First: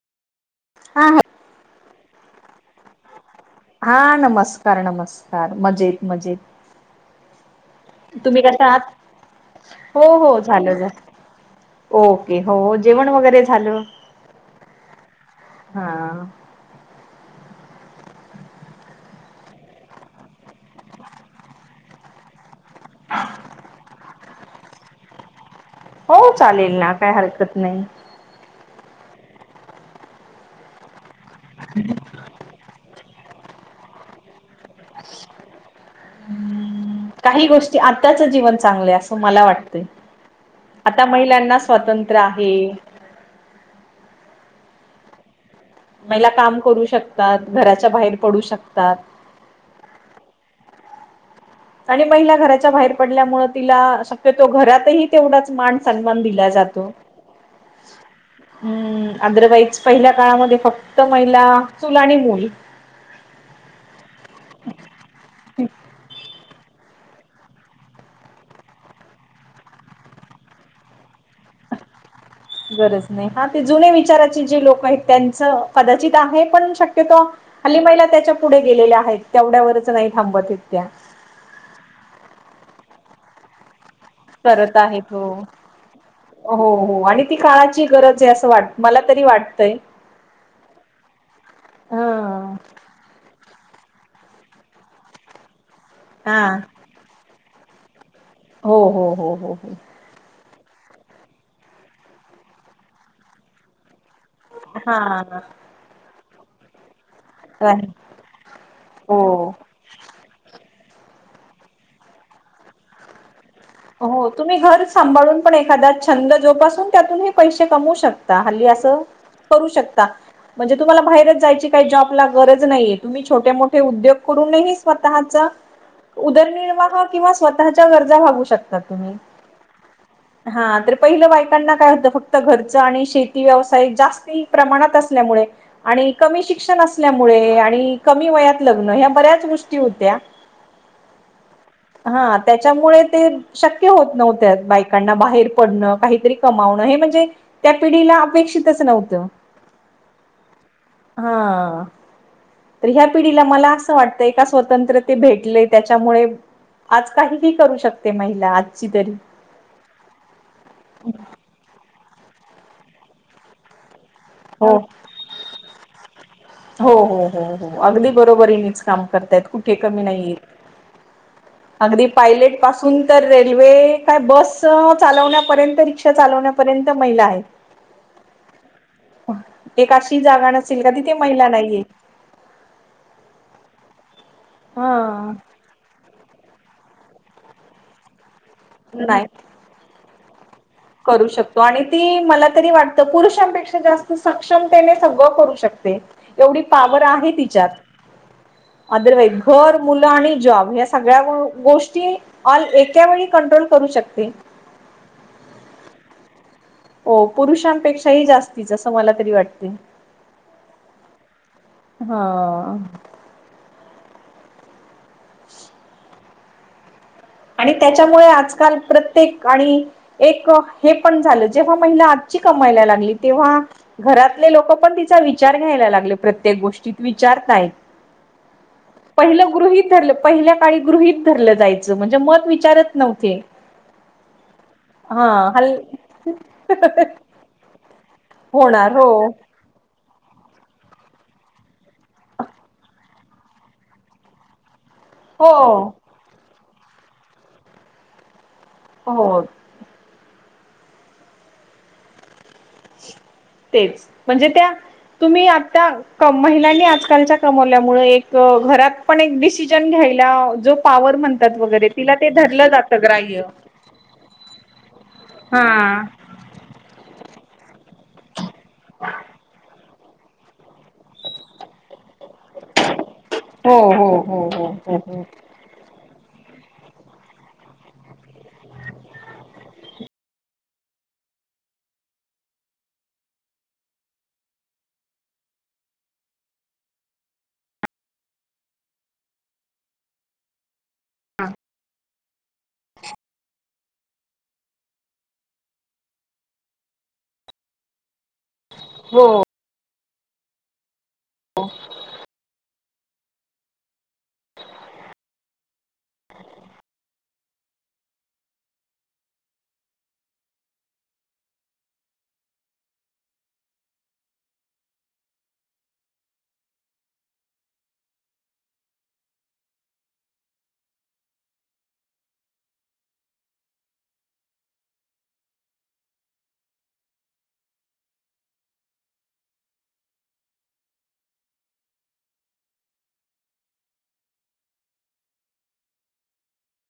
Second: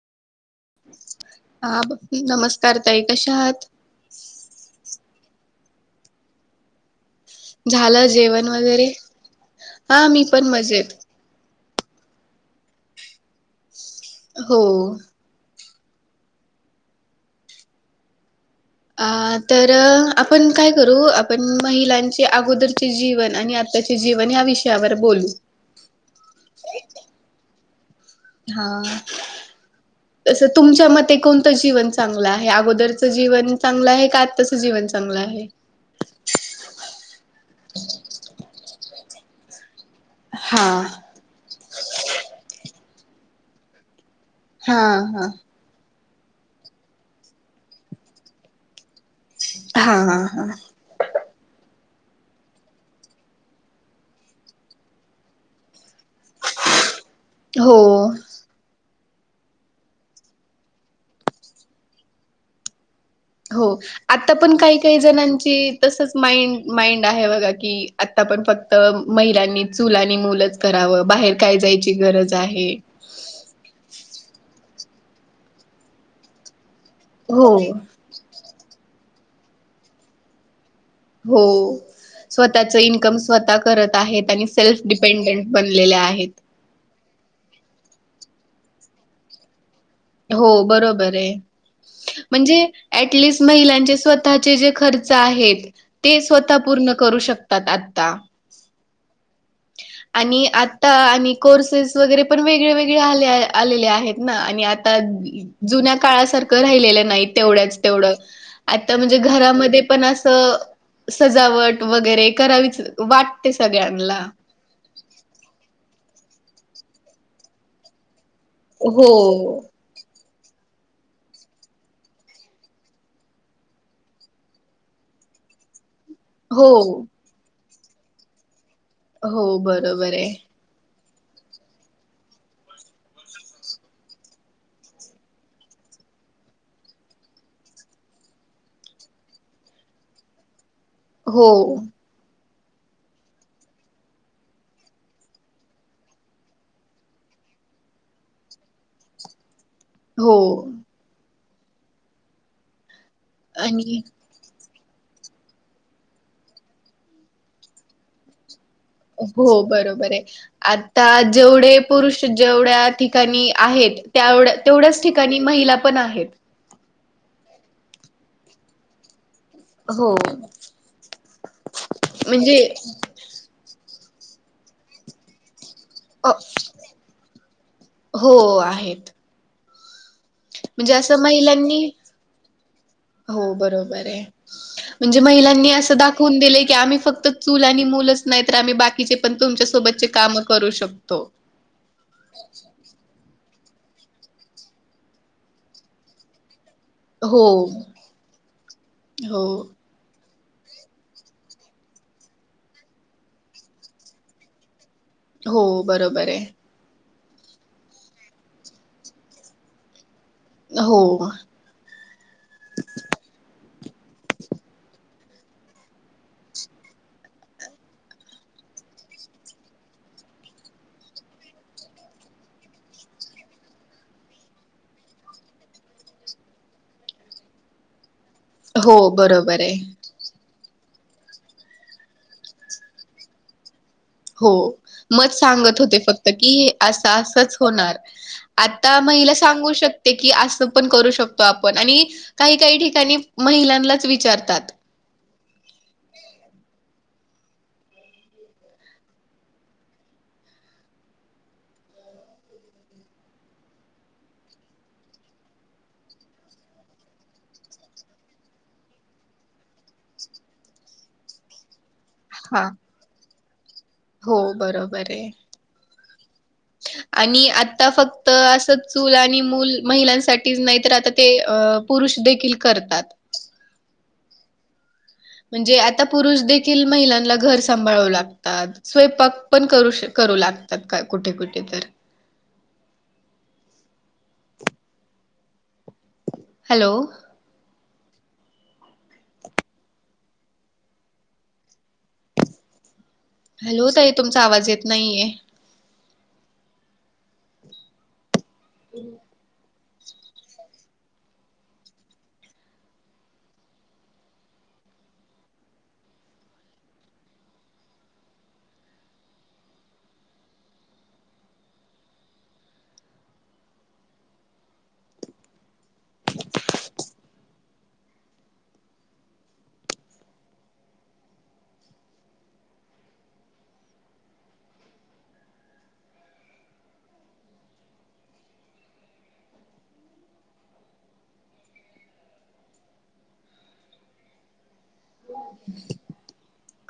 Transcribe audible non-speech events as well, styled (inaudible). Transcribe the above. हा हा हा भक्ती नमस्कार ताई कशा आहात हा नमस्कार नमस्कार मजेत मजेत झालं तुम्ही जेवण कशा वगैरे? आहात हो हा मी हो पण झालं मजेत झाल ओके हो जेवण वगैरे झालं हो हा अ तर आपण काय करू आपण महिलांचे अगोदरचे जीवन आणि आ त्याचे जीवन या विषयावर बोलू हो चालेल ना काय हरकत नाही. हा (unintelligible) तसं तुमच्या मते कोणतं जीवन चांगलं आहे अगोदरचं जीवन चांगलं आहे का आत्ताचं जीवन चांगलं आहे. काही गोष्टी आत्ताच जीवन चांगलं आहे असं मला वाटतंय. हा आता महिलांना स्वातंत्र आहे. हा हा महिला काम करू शकतात घराच्या बाहेर पडू शकतात. हा हा हा आणि महिला घराच्या बाहेर पडल्यामुळे तिला शक्यतो घरातही तेवढाच मान सन्मान दिला जा जातो हो हम्म आदर वाईज पहिल्या काळामध्ये फक्त महिला चूल आणि मूल हो आता पण काही काही जणांची तसच माइंड माइंड आहे बघा की आता पण फक्त महिलांनी चुल आणि मुलच करावं बाहेर काय जायची गरज आहे. गरज नाही हा ते जुने विचाराचे जे लोक आहेत त्यांच कदाचित आहे पण शक्य शक्यतो हो. हल्ली महिला त्याच्या पुढे गेलेल्या आहेत तेवढ्यावरच नाही थांबत येत त्या हो स्वतःच इन्कम स्वतः करत आहेत. त्यांनी करत सेल्फ आहेत हो डिपेंडंट बनलेल्या आहेत. हो हो आणि ती काळाची गरज आहे असं वाट मला तरी वाटतंय. हो बरोबर आहे हा म्हणजे ऍटलिस्ट महिलांचे स्वतःचे जे खर्च आहेत ते हा स्वतः पूर्ण करू शकत तात आत्ता हो हो हो हो. हो आणि आत्ता आणि कोर्सेस वगैरे पण वेगळे वेगळे आलेले आहेत. ना आणि आता हा जुन्या काळासारखं राहिलेलं नाहीत. तेवढ्याच तेवढं आत्ता म्हणजे हो घरामध्ये पण असं सजावट वगैरे करावीच वाटते सगळ्यांना हो तुम्ही घर सांभाळून पण एखादा छंद जोपासून त्यातूनही पैसे कमवू शक हल्ली असं हो. करू शकता. म्हणजे तुम्हाला बाहेरच जायची काही जॉब ला गरज नाही. तुम्ही छोटे -मोठे उद्योग करूनही स्वतःचा (unintelligible) हो उदरनिर्वाह किंवा स्वतःच्या गरजा भागवू शकता तुम्ही, हो बरोबर आहे हा तर पहिलं बायकांना काय होतं फक्त घरचं आणि शेती व्यवसाय जास्ती प्रमाणात असल्यामुळे आणि कमी शिक्षण असल्यामुळे आणि कमी वयात लग्न, ह्या बऱ्याच गोष्टी होत्या. (unintelligible) हो. हा त्याच्यामुळे ते शक्य होत नव्हत्या बायकांना बाहेर पडणं काहीतरी कमावणं हे म्हणजे त्या पिढीला अपेक्षितच नव्हतं. हो. हा, तर ह्या पिढीला मला असं आणि वाटतय स्वतंत्र ते भेटले त्याच्यामुळे, आज काहीही करू शकते महिला. आजची तरी हो बरोबर हाय, आता जेवढे पुरुष जेवढ्या ठिकाणी आहेत, त्या हो तेवढ्याच ठिकाणी महिला पण आहेत. हो, हो, हो, हो अगदी बरोबरच काम करतायत ते कमी हो. नाहीत, अगदी म्हणजे पायलट पासून तर रेल्वे, काय बस चालवण्यापर्यंत, रिक्षा अ चालवण्यापर्यंत महिला आहेत. हो आहेत. एक अशी जागा नसेल का म्हणजे तिथे असं महिला नाहीये. महिलांनी हो बरोबर हाय, हा म्हणजे महिलांनी असं दाख दाखुन दिलय की आम्ही फक्त चूल आणि मुलच नाही तर आम्ही बाकीचे नाही पण तुमच्या सोबतचे काम करू शकतो. करू शकतो. आणि ती मला तरी वाटत, पुरुषांपेक्षा जास्त सक्षमतेने सगळं करू शकते. एवढी पावर आहे हो तिच्यात, अदरवाईज हो घर मुलं आणि जॉब ह्या सगळ्या गोष्टी एक्या वेळी कंट्रोल करू शकते. हो बरोबर हाय. हो पुरुषांपेक्षाही जास्तीच असं मला तरी वाटते. हो. हा. आणि त्याच्यामुळे आजकाल प्रत्येक आणि एक हे पण झालं, जेव्हा महिला आजची कमायला लागली तेव्हा घरातले लोक पण तिचा विचार घ्यायला लागले प्रत्येक गोष्टीत, विचारतायत. हो पहिलं बरोबर गृह आहे ठरलं. पहिल्या काळी गृहीत धरलं जायचं, म्हणजे मत विचारत नव्हते. हो, हा मग हल सांगत होते फक्त की असं असच होणार. होणार आता हो महिला सांगू शकत ते की असं पण करू शकतो आपण, आणि काही- काही ठिकाणी महिलांनाच विचारतात. हो. हो. तेच, म्हणजे त्या तुम्ही आता कम, महिलांनी आजकालच्या कमवल्यामुळे एक घरात पण एक डिसिजन घ्यायला जो पावर म्हण त्यात वगैरे तिला ते हा धरलं जातं ग्राह्य. हो बरोबर हेय हा आणि आत आता फक्त असं चूल आणि मूल. महिलांसाठीच नाही, तर आता ते पुरुष देखील करतात. हो हो हो हो हो हो. म्हणजे आता पुरुष देखील महिलांना घर सांभाळू लागतात. स्वयंपाक पण करू करू लागतात का कुठे कुठे तर. हॅलो! हां. हॅलो ताई तुमचा आवाज येत नाहीये. हो. हां. (inaudible)